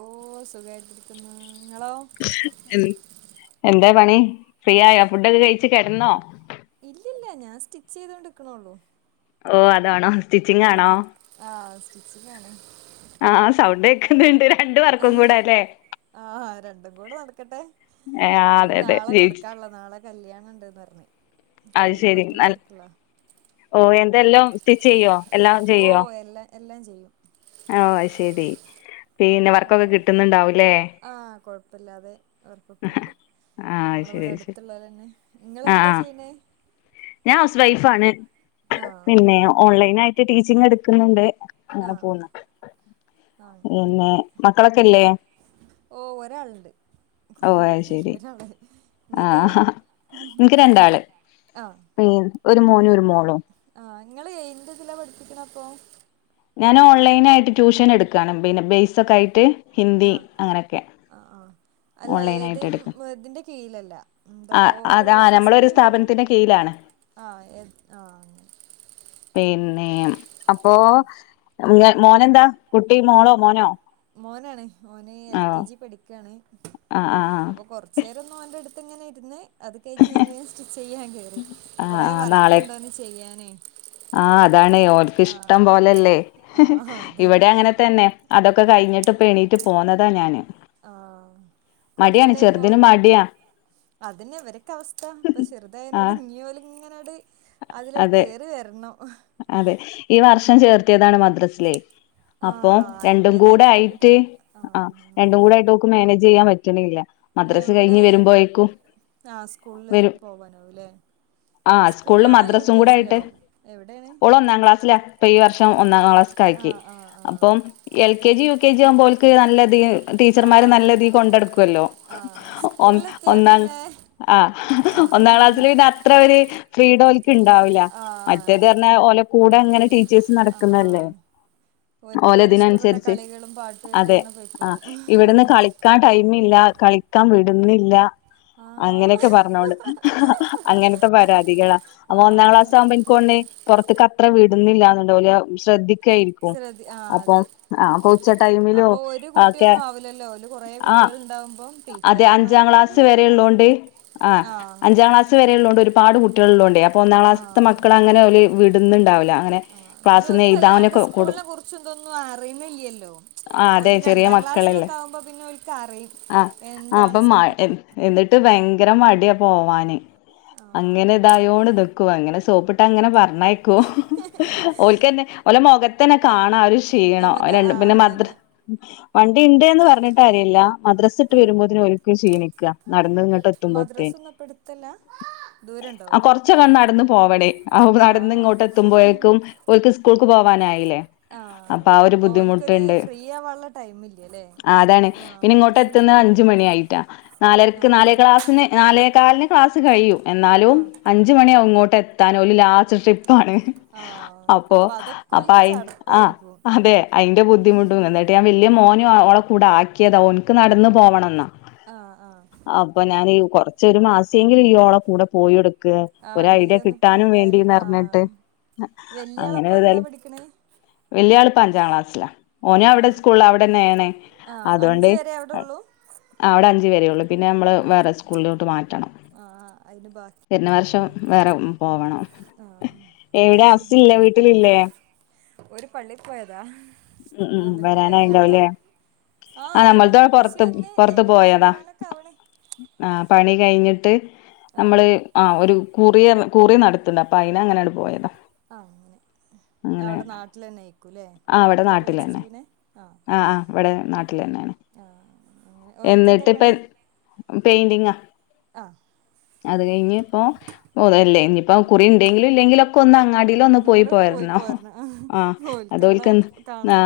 ഓ സുഖായിട്ടരിക്കുന്ന എന്താ പണി ഫ്രീ ആയ ഫുഡൊക്കെ കഴിിച്ചു കിടന്നോ ഇല്ലല്ല ഞാൻ സ്റ്റിച്ച് ചെയ്തൊണ്ട് ഇക്കണള്ളൂ ഓ അതാണോ സ്റ്റിച്ചിങ് ആഹ ആണോ ആഹ സ്റ്റിച്ച് കാണ ആഹ സൗണ്ട് കേക്കുന്നുണ്ട് രണ്ട വർക്കും കൂട അല്ലേ ആഹ രണ്ടും കൂടെ നടക്കട്ടെ ഏഹ് ആഹ് ഇത് അതെ അതെ നാളെ ജയിച്ച് കൊടുക്കാുള്ളോ നാളെ കല്യാണ ഉണ്ടന്ന് പറഞ്ഞഞ് അത് കല്യാണ ശെരി പാർട്ടിൊക്കെ നൽ ആയിരിക്കല്ലോ ഓ എന്തെല്ലാം സ്റ്റിച്ച് ചെയ്യോ എല്ലാം ഓ ചെയ്യോ എല്ലാം എല്ലാം ചെയ്യും ആഹ ശെരി പിന്നെ വർക്കൊക്കെ കിട്ടുന്നുണ്ടാവൂല്ലേ അപ്പല്ലാതെ അവർക്കൊക്കെണ്ട് ആഹ് അത് ഞമ്മള് ശെരി ഇവിടെ അത് ശെരി അട്ത്ത്ള്ളോലേന്നെ ആഹ് നിങ്ങളെന്താ ആഹ് ചെയ്യുന്നേ ഞാൻ ഹൗസ് വൈഫാണ് ആഹ് പിന്നെ ഓൺലൈനായിട്ട് ടീച്ചിങ് എട്ക്ക്ന്നുണ്ട് അങ്ങനെ ആഹ് പോവുന്നു ആഹ് അങ്ങനെ പിന്നെ മക്കളൊക്കെല്ലേ. ഓ ഒരാള്ണ്ട് അത് കൊറെന്നുല്ല ശെരി ഒരാൾ ഇങ്ങക്കോ പീൻ ഒര് മോന് ഒരു മോളോ ആ നിങ്ങള് എയിന്റെതിലാ പഠിപ്പിക്കണപ്പോ ഞാൻ ഓൺലൈനായിട്ട് ട്യൂഷൻ എട്ക്കാണ് പിന്നെ ബേസോക്കെ ആയിട്ട് ഹിന്ദി ആ അങ്ങനെയൊക്കെ ആ ആ അല്ല ഏതേ ഓൺലൈനായിട്ട് എടുക്കും ഇതിന്റെ കീഴിലല്ല എന്താ ആ പറയാ ഓരോ അതാ ഓഫീസിന്റെ നമ്മളൊരു കീഴിലല്ല സ്ഥാപനത്തിന്റെ കീഴിലാണ് ആ ആ പിന്നെ അപ്പോ ആ മോനെന്താ കുട്ടി മോളോ മോനോ മോനാണ് മോന് എൽ ആ കെ ജി പഠിക്കാണ് ആ ആ അപ്പൊ കൊറച്ചേരൊന്നോന്റെട് ഇട്ട് ഇങ്ങനെര്ന്ന് അത് കഴിഞ്ഞ് ഞാൻ വേ സ്റ്റിച്ച് ചെയ്യാൻ കേറി ആ കുറെ ആ നാളെ വർക്ക്ണ്ടോന്ന് ചെയ്യാനേ ആ അതാണ് ഓന്ക്ക് ആഹ് ഇഷ്ടം പോലല്ലേ ആഹ് അതെ ഇവിടെ അങ്ങനെ തന്നെ അതൊക്കെ കഴിഞ്ഞിട്ട്പ്പോ എണീറ്റ് പോന്ന [unintelligible] ഞാന് ആ മടിയാണ്‌ ചെറുതിന് മട്യാ അതന്നെ ഇവരൊക്കെ അവസ്ഥ ഇപ്പൊ ആ ചെറുതായനോട് ഇനിയൊല്ങ്ങനെ [unintelligible] അതിലാണ്ട് അതെ കേറി വരണം അതെ ഈ വർഷം ചേർത്തിയതാണ് മദ്രസിലെ അപ്പൊ ആഹ് രണ്ടും കൂടെ അയിന്റേതായിട്ടുള്ള ആയിട്ട് ബുദ്ധിമുട്ട് ആ ആഹ് രണ്ടും കൂടെ ആയിട്ട് ഓക്ക് മാനേജ് ചെയ്യാൻ പറ്റ ട്ട്ണ്‌ല്ലാ എവിടെ ആ സ്കൂളില് വരും പോവാനാവുല്ലേ ആ സ്കൂളിലും സ്കൂളിലാണോ യു മദ്രസും കെ കൂടെ ജി ആയിട്ട് ലോ എവിടെ ഓള് ഒന്നാം ക്ലാസ്സിലാ ഇപ്പൊ ഈ വർഷം ഒന്നാം ക്ലാസ്ക്കാക്കി ആഹ് ആഹ് ആഹ് അപ്പം L K G U U K ജിയാവുമ്പോ ഓല്ക്ക് നല്ലത് ടീച്ചർമാര് ആഹ് നല്ലതീ കൊണ്ട്ട്ക്കല്ലോ ആഹ് ഒന്ന് സ്കൂളിലെത്തിയാ ഒന്നാ പിന്നെ ആ ആഹ് ഒന്നാം ക്ലാസ്സില് പിന്നെ അത്ര ഒര് ഫ്രീഡോല്ക്ക് ഇണ്ടാവുല്ല ആഹ് മറ്റേ ഇതു അതന്നെ പറഞ്ഞാൽ ഓല് കൂടെ അങ്ങനെ ടീച്ചേഴ്സ് ആഹ് നടക്കുന്നല്ലേ. ആഹ് ഓര്ക്ക് ഓരെ ഇഷ്ടപ്പെട്ട ഓലെതിനനുസരിച്ച് കളികളും പാട്ടുമായിട്ട് അതെ അങ്ങനെ ആ പോയിക്കോളും ഇവിട്ന്ന് കളിക്കാൻ ടൈമില്ല കളിക്കാൻ വിട്ന്നില്ല ആ അങ്ങനെയൊക്കെ പറഞ്ഞോണ്ട് അങ്ങനത്തെ പരാതികളാ അപ്പോ ഒന്നാം ആഹ് ക്ലാസാവുമ്പോ എനിക്കൊന്ന്ണ് പോറത്ത്ക്ക് അത്ര വിട്ന്നില്ലാന്നോന്ന്ണ്ട് ഓല് ശ്രദ്ധി [unintelligible] ശ്രദ്ധി ആഹ് അപ്പം അതെ അപ്പ ഉച്ചടൈമിലും അപ്പൊ ഒരു ഒക്കെ കുട്ടിയൊന്നും ആവില്ലല്ലോ ഓല് കൊറേ ആ കുട്ടികൾ ഉണ്ടാവുമ്പം അതെ ടീച്ചർമാര് അഞ്ചാം പറഞ്ഞിട്ട് ക്ലാസ് കാര്യല്ല വരെള്ളോണ്ട് ആ ആഹ് അഞ്ചാം ക്ലാസ് വരെള്ളോണ്ട് ഒരുപാട് കു ട്ട്യാള്ള്ളോണ്ടോ അപ്പൊ ഒന്നാം ക്ലാസ്ത്തെ മക്കളെങ്ങനെ ഓല് വിട്ന്ന്ണ്ടാവുല്ല ആ പിന്നെ ഓര്ക്ക് വല്ലാണ്ട് സ്കൂളിനെ കുറച്ച്തൊന്നും അറിണില്ലല്ലോ ആ അതെ ഒര് ചെറിയ രണ്ടാം മക്കളല്ലേ ക്ലാസ്സിലൊക്കെവുമ്പോ പിന്നെ ഒല്ക്കറിം ആ ആ എന്താണ് അപ്പം മ സ്കൂ എന്നിട്ട് ഭയങ്കര മടിയ പോവാന് അങ്ങനെ ആഹ് ഇതായോണ്ട് നിക്കും അങ്ങനെ സോപ്പിട്ട് അങ്ങനെ പറ [unintelligible] ഓല്ക്കന്നെ ഓലെ മുഖത്തന്നെ കാണാ ഒരു ചെയ്യണം ഞമ്മക്ക് രണ്ട് ആഹ് പിന്നെ മദ്ര അതന്നെ വണ്ടി ഉണ്ട് എന്ന് പറഞ്ഞിട്ട് കാര്യല്ല, മദ്രസ ഇട്ട് ആ വരുമ്പത്തേന്. ക്ഷീണിക്ക നടന്ന് ഇങ്ങോട്ട് എത്തുമ്പോത്തേ മദ്രാസൊന്നും അപ്പ എടുത്തല്ല ദൂരണ്ടോ ആ കൊറച്ചൊക്കെ നടന്ന്പോവണേ ആവു ആ നട ട്ന്ന് ഇങ്ങോട്ടെത്തുമ്പോഴേക്കും ഓല്ക്ക് സ്കൂക്ക് പോവാനായ് ആ അതെ ഓല്ക്കൊരു ഫ്രീ ആവാള്ള ടൈമില്ലല്ലേ സ് ആ മദ്രസ് വി ന്നാ അഞ്ചു മണിയായിട്ടാ നാലര്ക്ക് നാലേ ക്ലാസ്ന് നാലേക്കാല്ന് ക്ലാ കഴിയും ആ എന്നാലും അഞ്ച്മണി ആവും ഇങ്ങോട്ട് എത്താൻ ഓല് ലാ ആ അപ്പൊ അതൊക്കെ അപ്പൊ ഓൽക്ക് ആഹ് ആഹ് ചടപ്പായിരിക്കും അതെ അയിന്റെ ബുദ്ധിമുട്ടും എന്നിട്ട് ഞാൻ വലിയ മോ ഒന്ഓളെ കൂടെ ആക്കിയതാ. ഓനിക്ക് നടന്ന് പോവണംന്നാ. ആ ആ അപ്പൊ ഞാന് കൊറ ച്ച് ഒരു മാസെങ്കിലും ഇയ്യ് ഓളെ കൂടെ പോയൊടുക്ക് ആ ഒരു വണ്ടിൽ ഐഡിയ ഒന്ന് കിട്ടാനും പോയതായാല് ആ വേണ്ടിന്നർ ഞ്ട്ട് വല്യ അങ്ങനെ ആളപ്പ എന്താ ഏത്‌യാലും പഠിക്കണേ വലിയ ആളിപ്പ അഞ്ചാം ക്ലാസ്സിലാ ഓന് ആ അവിടെ സ്കൂളിലാ അവിടന്നേണ് ആ അഞ്ച് വരേ അവിടൊള്ളൂ ആ അവിടെ അഞ്ച് വരേ ഉള്ളൂ പിന്നെ നമ്മള് വേറെ സ്കൂളിലോട്ട് മാറ്റണം ആ ആ അതിന് ബാക്കി പിന്ന വർഷം ഉണ്ടാവൂലല്ലേ വേറെ പോവണം ആ എവിടെ ഹസില്ലേ വീട്ടിലില്ലേ? ഓര് പള്ളീ പോയതാ ഉം ഉം വന്നിട്ടില്ല ഇങ്ങളതോ വരാനായിണ്ടാവുലേ ആ ആഹ് വരാൻ നമ്മൾതു ഉപ്പച്ചി പൊറത്ത് വന്ന് പൊറത്ത് ഏകദേശം പോയതാ വരാനൊക്കെ ആവണ് ആഹ് പണി കഴിഞ്ഞ് ട്ട് ആഹ് നമ്മള് ആഹ് ഒര് കുറി അർ കുറി നടത്തണ്ട് അപ്പയ്നങ്ങനാണ്ട് പോയതാ ആ അങ്ങനെ അങ്ങനെ അവ്ടെ നാട്ടിലെന്നേക്കു ആ ഇവടെ നാട്ടിലന്നെ. ആ ആ ഇവടെ നാട്ടിലെന്നേണ് ആഹ് അങ്ങനെ ഓര്ക്കെന്താ എന്നിട്ട്പ്പ പണി പെയിൻ്റിംഗാ ആഹ് അതേ ഇഞിപ്പം [unintelligible] ഒരു കുറി ഉണ്ടെങ്കിലും ഇല്ലെങ്കിലും ഒക്കെ ഒന്ന് അടിയിൽ ഒന്നും പോയി പോരണം. ആ അത് ഓൽക്കവിടെ ഓൾക്ക് നിർ ആ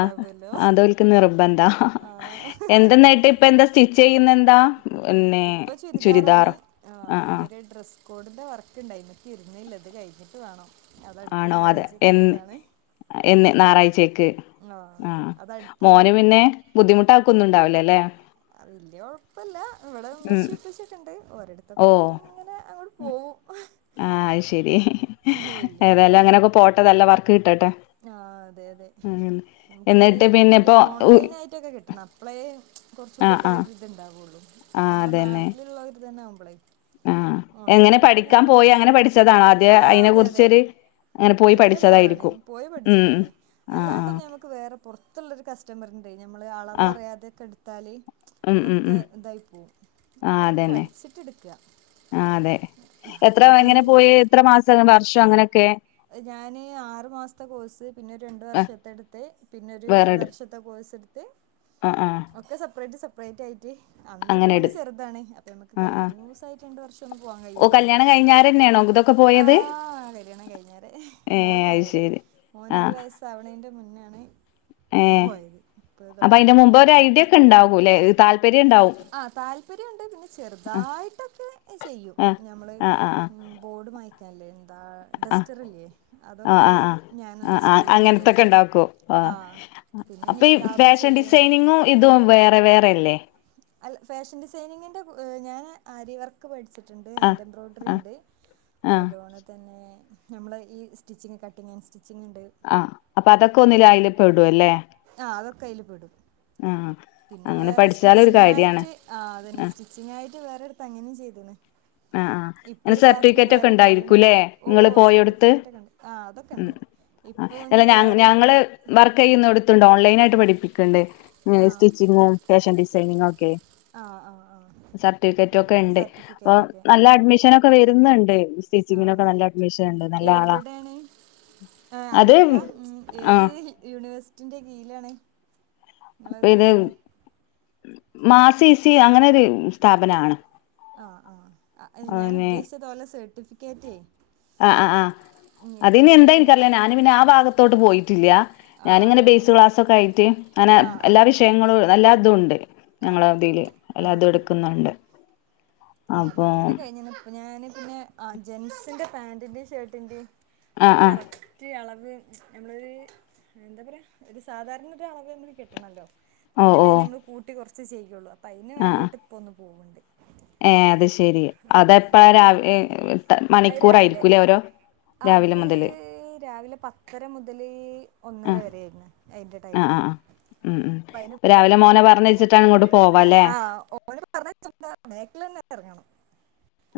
അത് ഓൾക്ക് നിർബ ബന്ധാ ആഹ ഹ ഹാ ഹ. ാ പ്പന്താ സ്റ്റിച്ച് ചെയ്യുന്നെന്താ പിന്നെ ഇപ്പൊ ചുരിദാറോ ആ ആഹ കൂടുതൽ വർക്കുണ്ടായിരുന്നു ഇപ്പൊ ഇരുന്നില്ല ഇത് കഴിഞ്ഞിട്ട് വേണം അതടുത്ത ആണോ അതെ, എൻ ഞായറാഴ്ചക്കുള്ളതാണ് എന്ന് ന്നാറാഴ്ചക്ക് ആ ആഹ അതടുത്തേന് മോന് പിന്നെ, ബുദ്ധിമുട്ടാക്കൊന്നുണ്ടാവില്ലല്ലേ? വല്ല്യ കൊഴപ്പമല്ല. ഇവിടെ ഉം ഇമ്മച്ചിം ഇപ്പച്ചിം ഒക്കെ ഇണ്ട് ഓരിടത്ത് ഓ അതൊക്കായിട്ട് ഇങ്ങനെ അങ്ങഡ് പോവും. ഹൊ ആഹ് അത് [inaudible] ഏതായാലും അങ്ങനെയൊക്കെ പോട്ടെ നല്ല വർക്ക് കിട്ടട്ടെ. ആ അതെ അതെ ഉം നമുക്ക് എന്നിട്ട് പിന്നെ ഇതില് ഇപ്പോ ഓൺലൈൻ ആയിട്ടൊക്കെ കിട്ടും അപ്പളേ ആഹ് കുറച്ചൂടിക്കെ ആഹ് ഒര് ഇത് ഉണ്ടാവുള്ളൂ. നമ്മടെ നാട്ടിലുള്ളോര് തന്നെ ആവുമ്പള് ആ എങ്ങനെ പഠിക്കാം പോയി അങ്ങനെ പഠിച്ചതാണോ? ആദ്യ ആഹ് അതിനെ അതെ അതെ കുറിച്ചൊരു അങ്ങനെ പോയി ഐഡിയ ഉള്ള ആളാണ്. പഠിച്ചതായിരിക്കും പോയി ഉം പഠിച്ചത് ഉം തന്നെ. ആഹ് ആഹ് അല്ലാണ്ടൊന്ന് ഞമ്മക്ക് വേറെ പുറത്തുള്ളൊരു കസ് ഞമ്മള് അളവ് ആഹ് അറിയാതൊക്കെ ട്ത്താല് അതൊക്കെ ഇതായി പോവും. ആ അപ്പ നമ്മൾ അതെന്നെ പഠിച്ചിട്ട് എടുക്കുക ആ അതെ എത്ര അപ്പൊ എങ്ങനെ ഇനി പോയി എത്ര മാസ വർഷം അങ്ങനെ ഞാന് ആറു മാസത്ത് കോഴ്സ്, പിന്നെ ഒരു ആഹ് രണ്ടുവർഷത്തെടുത്ത്, പിന്നൊരു ഒരു വേറെടു വർഷത്തെ കോഴ്സ് എടുത്ത്. ആഹ് ആഹ് ഒക്കെ സെപ്പറേറ്റ് സെപ്പറേറ്റായി റ്റേ അന്ന് അങ്ങനെ മോന് എടു ചെറുതാണ്. അപ്പൊ നമ്മുക്ക് ആഹ് ആഹ് കണ്ടിന്യൂസ് ആയിട്ട് രണ്ട് വർഷം ഒന്നും പോവാൻ കഴില്ലല്ലോ? മുതൊക്കെ പോയത്? ഏഹ് അത് മോനായരെ ശരി മോനൊരുവയസ് ആവണേൻ്റെ മുന്നാണ്. ഏ പോയത് ഇപ്പോൾ അപ്പൊ അയിന്റെ തുടങ്ങിയത് മുമ്പ് ഒരു ഐഡിയ ഒക്കെണ്ടാവൂല്ലേ? അ് ആ താല്പര്യമുണ്ട്. പിന്നെ ചെറുതായിട്ടൊക്കെ ചെയ്യും ആ ഞമ്മള് ആ ആ ആ ബോർഡ് മറ്റും ഐലൻന്താ ആ ഡസ്റ്ററില്ലേ ആ ആ അതൊക്കെ ആ ഞാനന്നെ ആ സ്കൂളിൽ അങ്ങനത്തൊക്കെ കൊണ്ടവകും ഉണ്ടാക്കോ ആ അപ്പൊ ഈ നിക്കാബ് ഫാഷൻ ചെയ്യും ഡിസൈനിങ്ങും ഇതും വേറെ വേറെല്ലേ അല്ല ഫാഷൻ ഡിസൈനിങ്ങിന്റെ കുഅ് ഞാൻ ആരിവർക്ക് പഠിച്ചിട്ട്ണ്ട് ണ്ട് എറെ ആ ഹാൻഡ് ആ എംബ്രോയിഡറിണ്ട് ആ അതോല തന്നെ നമ്മളെ ഈ സ്റ്റിച്ചിങ്ങ് കട്ടിങ്ങ് ആൻഡ് സ്റ്റിച്ചിങ്ങ്. ആ അപ്പൊ അതൊക്കെ ഒന്നില്ലായില് പെടൂലേ? ആ അതൊക്കെ അയില് പെടും ആ അങ്ങനെ പഠിച്ച് സ്റ്റിച്ചിങ്ങ് ആയിട്ട്, ആ അതന്നെ, സ്റ്റിച്ചിംങ്ങ് ആയിട്ട് വേറെടുത്ത് അങ്ങനേം ചെയ്തെന്നു ആഹ് ഇപ്പൊ ഒരു ക്ലാസ്സിന് വേറെ പോയോണ്ട്ക്കിട് ഓ നിങ്ങള് സർട്ടിഫിക്കറ്റ് ഒക്കെ ഒണ്ട് ആ അതൊക്കെ ഒണ്ട് ആല്ല ഞങ്ങള് വർക്ക് ചെയ്യുന്ന എടുത്തുണ്ട് ഓൺലൈൻ ആയിട്ട് പഠിപ്പ ടിക്കണ്ട് സ്റ്റിച്ചിങ്ങും ഫാഷൻ ഡിസൈനിങ്ങും ഒക്കെ ആഹ് ആഹ് സർട്ടിഫിക്കറ്റും ഒക്കെ ആഹ് ഉണ്ട് അപ്പൊ സർട്ടിഫിക്കറ്റ് ഒക്കെ നല്ല അഡ്മിഷനൊക്കെ വരുന്നുണ്ട് ആ സ്റ്റിച്ചിങ്ങിനൊക്കെ നല്ല അഡ്മിഷൻ ഉണ്ട് നല്ല ആളാ ആഏ അത് അങ്ങനെയല്ല ഉ. ഏത് ആഹ് യൂണിവേഴ്സിറ്റിന്റെ കീയിലാണ് നിങ്ങളത് വരുന്നേ മാസിസി അങ്ങനൊരു സ്ഥാപനിണ് ആ ആ ഞാൻ ഉദ്ദേശിച്ചതുപോലെ സർട്ടിഫിക്കറ്റേ ആ ആ ആ ഉം, അത് നി ഏത് എന്താ യൂണി എനിക്കറീല്ല ഞാന് പിന്നെ ആ ഭാഗത്തോട്ട് പോയിട്ടില്ല ആ ഞാനിങ്ങനെ ബേസ് അങ്ങനെ ക്ലാസൊക്കെ ആയിട്ട് അങ്ങനെ ആ ആ എല്ലാ വിഷയങ്ങളും നല്ലാ അതും ഉണ്ട് ആ ഞങ്ങള അങ്ങനെ അവധിയില് എല്ലാതും എടുക്കുന്നുണ്ട് പ്പൊ അപ്പൊ അങ്ങനെ കഴിഞ്ഞ ഇപ്പൊ ഞാന് പിന്നെ ആ ജെന്സിന്റെ പാന്റിന്റേം ഷർട്ടിന്റെയും ആഹ് ഒരു ആഹ് കറക്റ്റ് അളവ് നമ്മളൊരു എന്താ പറയാ ഒരു സാധാരണ ഒരു അളവ് നക്ക് കിട്ടണല്ലോ ഓ ഓ പിന്നെല്ല ഇ നമ്മൾ കൂട്ടി കുറച്ച് ചെയ്യുള്ളൂ അപ്പൊ അതിന് ആഹ് ആഹ് വേണ്ടീട്ട് ഇപ്പൊ ഒന്ന് പോന്നുണ്ട് ഏ അത് ശെരി അതെപ്പ രാവി അത് രാവിലെ മണിക്കൂറായിരിക്കൂലേ ഓരോ രാവിലെ അത് മുതല് രാവിലെ പത്തര മുതൽ ആ ഒന്നര വരെ ആയിരുന്നു അതിന്റെ ആ ആ ടൈമുള്ള ഉം ഉം അപ്പൊ രാവിലെ മോനെ പറഞ്ഞ് വെച്ചിട്ടാണ് ആഹ് ഓന് പറഞ്ഞ ചന്ത മുക്കിലവന്ന് ഇറങ്ങണം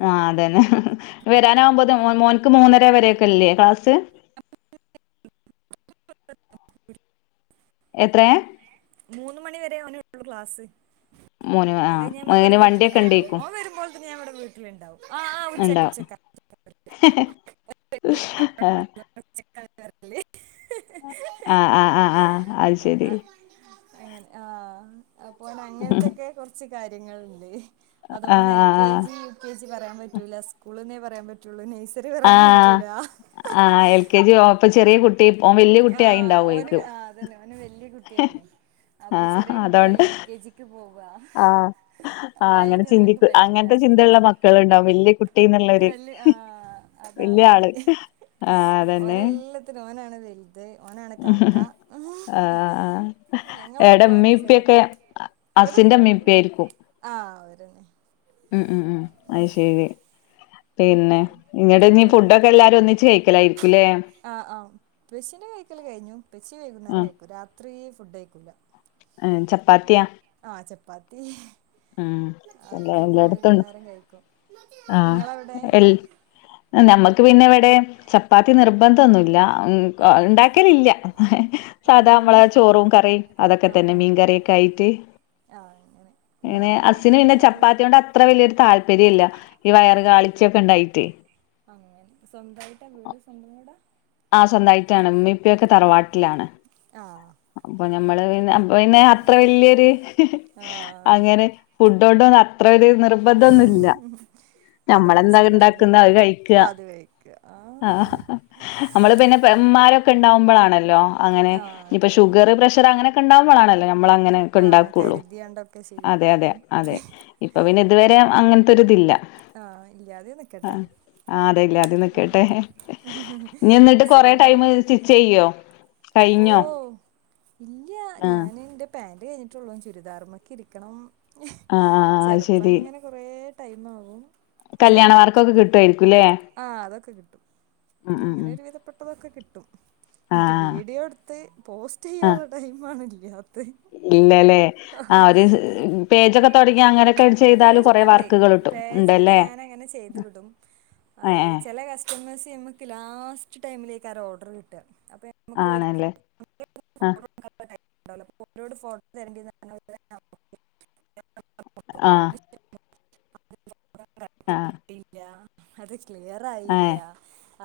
ആ് അതന്നെ വരാനാകുമ്പോതേക് മോന്ക്ക് മൂന്നര വരൊക്കെല്ലേ ക്ലാസ് എത്രയാ മൂന്ന് മണി വരെ അവനുള്ളു ക്ലാസ് മോന് ആഹ് അങ്ങനെ വണ്ടിയൊക്കെ ഉണ്ടേക്കും ഇന്ന് ഞാൻ ഇവിടെ വീട്ടില്ണ്ടാവും എണ്ടാ [unintelligible] ആ് ആഹ് ആഹ് ആഹ് അത് ശരി ആ, അങ്ങനെ ആ അപ്പോ അങ്ങനത്തൊക്കെ കുറച്ച് കാര്യങ്ങള്ണ്ട് അത ആ പോണ എൽ ആ K G U K G പറയാൻ പറ്റൂല സ്കൂളന്നേ പറയാൻ പറ്റുള്ളൂ ന ആ ആ എൽ കെ ജി ഓ അപ്പൊ ചെറിയ കുട്ടി ഓൻ വല്യ കുട്ടി ആഹ് ഓന് ആയിണ്ടാവുമായിരിക്കും ആ അതന്നെ ഓന് വല്യ കുട്ടിയായിന് അപ്പൊ ചെറിയ കുട്ടികളല്ലേ എൽ കെ ജിക്ക് പോകും ആ ആ അങ്ങനെ ചിന്തി എനിക്ക് പറ്റൂല അങ്ങനത്തെ ചിന്തയുള്ള മക്കൾ ഉണ്ടാവും വലിയ കുട്ടിന്നുള്ളര് ല് ആ അതാണ് ഓന് ആഹ് അതന്നെ ഓനെല്ലാത്തിനും ഓനാണ് അ ഓനാണ് കാക്ക ആഹ് ആഹ് ഞങ്ങളൊക്കോ എന്റെ ചെറുതാ ഇവിടെണ്ട് അസിന്റെ മീപ്പ ഇവിടെണ്ട് ആയിരിക്കും ആഹ് അവരന്നെ ഉം ഉം ഉം അത് ശരി പിന്നെ ഇങ്ങട്നി ഓര് ഇവിടെ ഫുഡൊക്കെ ഇരിക്കണ്ട് എല്ലാരും ഒന്നിച്ച് കയിക്കലായിരിക്കൂലേ ഡ് കഴിഞ്ഞു പെച്ചി വൈകുന്നേരം കഴിക്കും രാത്രി ഫുഡ് കഴിക്കൂല ഏ ചപ്പാത്തിയാ ആഹ് ചപ്പാത്തി ഉം എല്ലാ അപ്പത് എല്ലായിടത്തും വൈകുന്നേരം കഴിക്കും ആഹ് നിങ്ങളവിടെ എൽ നമ്മക്ക് പിന്നെ ഇവിടെ ചപ്പാത്തി നിർബന്ധൊന്നുല്ല ആഹ് ഉണ്ടാക്കലില്ല സാധാ അങ്ങനെ അമ്മള ചോറും കറീം അതൊക്കെ ആഹ് തന്നെ ആഹ് ആഹ് മീൻകറിയൊക്കെ അയിട്ട് ആഹ് അങ്ങനെ ഇങ്ങനെ അസിന് പിന്നെ ഞാനങ്ങനെയാണ് അല്ല ചപ്പാത്തിയ കൊണ്ട് അത്ര വലിയൊരു താല്പര്യം ഇല്ല ഈ വയറ് ആഹ് കാളിച്ചൊക്കെ ഇണ്ടായിട്ട് [inaudible] ആ സ്വന്തമായിട്ടാണ് മ്മേപ്പക്കെ തറവാട്ടിലാണ് ആഹ് അപ്പൊ നമ്മള് പി പിന്നെ അത്ര വല്യൊരു ആഹ് അതെ അങ്ങനെ ഫുഡ അത്ര ഒരു നിർബന്ധന്നുംല്ല അതുകൊണ്ട് നമ്മളെന്താ സുഖാണല്ലോ ഇണ്ടാക്കുന്നത് അത് കഴിക്കുക അത് കഴിക്കുക ആ ആഹ് നമ്മള് പിന്നെ അമാരൊക്കെ ഉണ്ടാവുമ്പൊളാണല്ലോ അനെ ആഹ് ഇപ്പൊ അതെ അതെ ഷുഗർ പ്രഷർ അങ്ങനൊക്കെ ഉണ്ടാവുമ്പൊളാണല്ലോ ആഹ് മ്മളങ്ങനെക്കെണ്ടാക്കുള്ളൂ കരുതിയാണ്ടൊക്കെ ചെയ്യാ അതെ അതെ അതെ ഇപ്പന്നെ ഇതുവരെ അങ്ങനത്തെൊരിതില്ല ആഹ ഇല്ലാതെ നിക്കട്ടെ ആഹ് അതെ ഇല്ലാതെ നിക്കട്ടെ ആഹ അസുഖ ടൈമ് സ്റ്റ്ച്ച് ചെയ്യോ ഓ കഴിഞ്ഞോ ഇല്ല ആഹ് ഞിൻ ൻറെ പൻ കഴിഞ്ഞിട്ടുള്ളൂ ചുരിദാർമ്മക്കെ ഇരിക്കണം ആഹ് ആഹ് അത് ചെലപ്പോ അങ്ങനെ കുറ ടൈമാവും കല്യാണമാർക്കൊക്കെ കിട്ടുമായിായിരിക്കുംല്ലേ ആ അതൊക്കെ കിട്ടും ഉം അങ്ങനെ ഉം ഒരു വിധപ്പെട്ടതൊക്കെ കിട്ടും എനിക്ക് ആഹ് വീഡിയോ എടുത്ത് പോസ്റ്റ് ആഹ് ചെയ്യാനുള്ള ടൈം ആണല്ല ഇല്ലല്ലേ ആ ഒരു പേജൊക്കെ തുടങ്ങി അങ്ങനെയൊക്കെ ചെയ്താലും കൊറെ പേജൊക്കെ ഉണ്ട് വർക്കുകൾ കിട്ടും പേജുണ്ട് ഉണ്ടല്ലേ ഞാന അങ്ങനെ ചെയ്തു വിടും അ ഏ ഏ ചില കസ്റ്റമേഴ്സ് നമക്ക് ലാസ്റ്റ് ടൈമിലേക്കെരോർഡർ കിട്ടുക അപ്പോൾ നമുക്ക് അവർക്ക് ആണല്ലേ ആഹ ഓർഡർ [unintelligible] ആഹ കറക്റ്റ് ആഹ കിട്ടിയില്ല അത് ക്ലിയർ ആയില്ല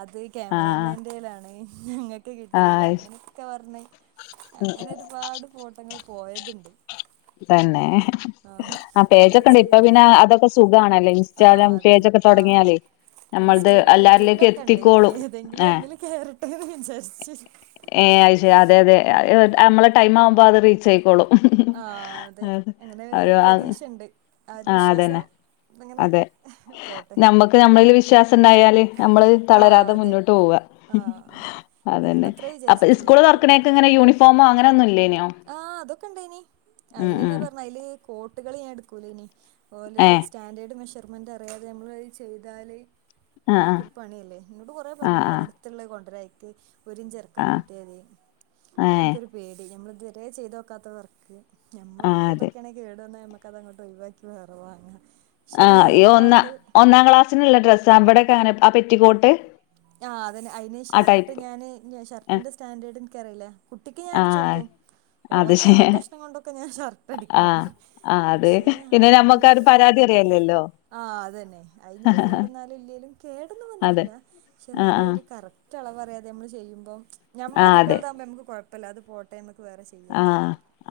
അത് ആ ക്യാമറാമാന്റെലാണ് ഒ ആ കിട്ടിയില്ല അങ്ങനെയൊക്കെ പറഞ്ഞ അങ്ങനെ ഒരുപാട് ഫോട്ടങ്ങൾ പോയതുണ്ട് തന്നെ ആ നമ്മൾ പേജൊക്കെ ഉണ്ട് ചെയ് ഇപ്പൊ പിന്നെ അതൊക്കെ സുഖണല്ലേ ആ ഇൻസ്റ്റാഗ്രാം അതന്നെ പേജൊക്കെ ആ തുടങ്ങിയാലേ നമ്മളത് ഇൻസ്റ്റയിലും എല്ലാരിലേക്കും യൂട്യൂബിലൊക്കെ ഉണ്ട് എത്തിക്കോളും ഏതെങ്കിലും ഒന്നില് കേയറട്ടെ എന്ന് വിചാരിച്ച ഏ അയ് ശരി അതെ അതെ ആ നമ്മളെ ടൈം ആവുമ്പോ അത് റീച്ച് ആയിക്കോളും ആ അതെ അങ്ങനെ ഒരു പ്രതീക്ഷുണ്ട് ആര് ആഹ് വിശ്വാസം അതന്നെ അങ്ങനെ അതെ പോട്ടെ നമ്മക്ക് നമ്മളില് വിശ്വാസം ണ്ടായാല് നമ്മള് ആഹ് തളരാതെ അതെ മുന്നോട്ട് പോവ ആഹ് അതന്നെ ഞാനത്രേ അപ്പ വിചാരിച്ചിട്ടുള്ളൂ സ്കൂള് തുറക്കണേക്ക ഇങ്ങന യൂണഫോമോങ്ങനെ ഒന്നുമില്ലേനു ആഹ അതൊക്കെ ഇണ്ട് ഇനി അതിലെന്നെ ഉം പറഞ്ഞ അതില് കോട്ടുകള് ഞാൻ എടുക്കൂലേ ഇനി ഓലൊരു ഏഹ് സ്റ്റാൻഡേർഡ് മെഷർമെന്റ് അറിയാതെ നമ്മള് ചെയ്താല് ആഹ് അതൊക്കെ ഒരു പണിയല്ലേ നിന്നോട് കൊറെേ പറഞ്ഞ ആഹ് ആഹ് ഒരിടുത്തുള്ള കൊണ്ടരായിക്ക് ഒരിഞ്ചിറക്കം ആഹ് കൂട്ടിയത ആഹ് അപ്പോൾ ഏഹ് എനിക്കൊരു പേടി നമ്മൾ ഇതുതിരെ ചെയ്തു വോക്കാത്ത വർക്ക് മ്മള് ആഹ് അതെ മക്കളക്കൊക്കെയ ആണങ്ക കേടു വന്നഞമ്മക്ക അതങ്ങോ ഡ്രൈവാക്കി വേറവാ ആഹ് ഒന്ന ഒന്നാം ക്ലാസ്സിനുള്ള ഡ്രസ്സ് അവിടെൊക്കെ അങ്ങനെ ആ പെറ്റിക്കോട്ട് ആഹ് അതെ അന് ആ ഷർട്ട് ടൈപ്പ് ഞാന്ൻ ആ ഷർട്ടിന്റെ സ്റ്റാൻഡേർഡ് എനിക്കറിയില്ല കുട്ടിക്ക് ഞാൻ അടിച്ചു ആഹ് കൊടുക്കും അത് ഓന് ശെ ഞാൻ വെട്ട ഇഷ്ണം കൊണ്ടൊക്കെ ഞാൻ ഷർട്ട് അടിക്കും ആ അതെ പക്ഷേ പിന്നെ നമ്മക്ക അയിന് ഒരു പരാതി അറിയല്ലല്ലോ ആഹ് അതന്നെ അയിനി ഇപ്പോ കേടന്നാലും ഇല്ലേലും കേടന്ന അതെ വന്നിട്ടില്ല പക്ഷെ ആഹ് എന്നാലും ആഹ് ഒരു കറക്ട് അളവറിയാതെ നമ്മള് ചെയ്യുമ്പം നമ്മെ കുട്ടികളുടൊകുമ്പോൾ നമുക്ക് കുഴപ്പമല്ല അത് പോട്ടന്ന് ആഹ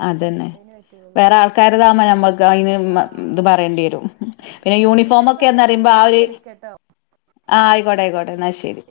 അതെന്നെ പറ്റൂലല്ലോ വേറെ ആൾക്കാാര്താമ നമ്മൾക്ക് അതിന് ആഹ് ഇത് അതെ പറയ അതെ ണ്ടിയരും ആഹ് പിന്നെ പിന്നെന്താ യൂണിഫോമക്കെ അന്നറിമ്പൊ ഞാനൊന്നങ്ങക്ക് ആഒര് വിളിക്കട്ടോ ആ ആ ആയിക്കോട്ടെ ആയിക്കോട്ടെ ശരി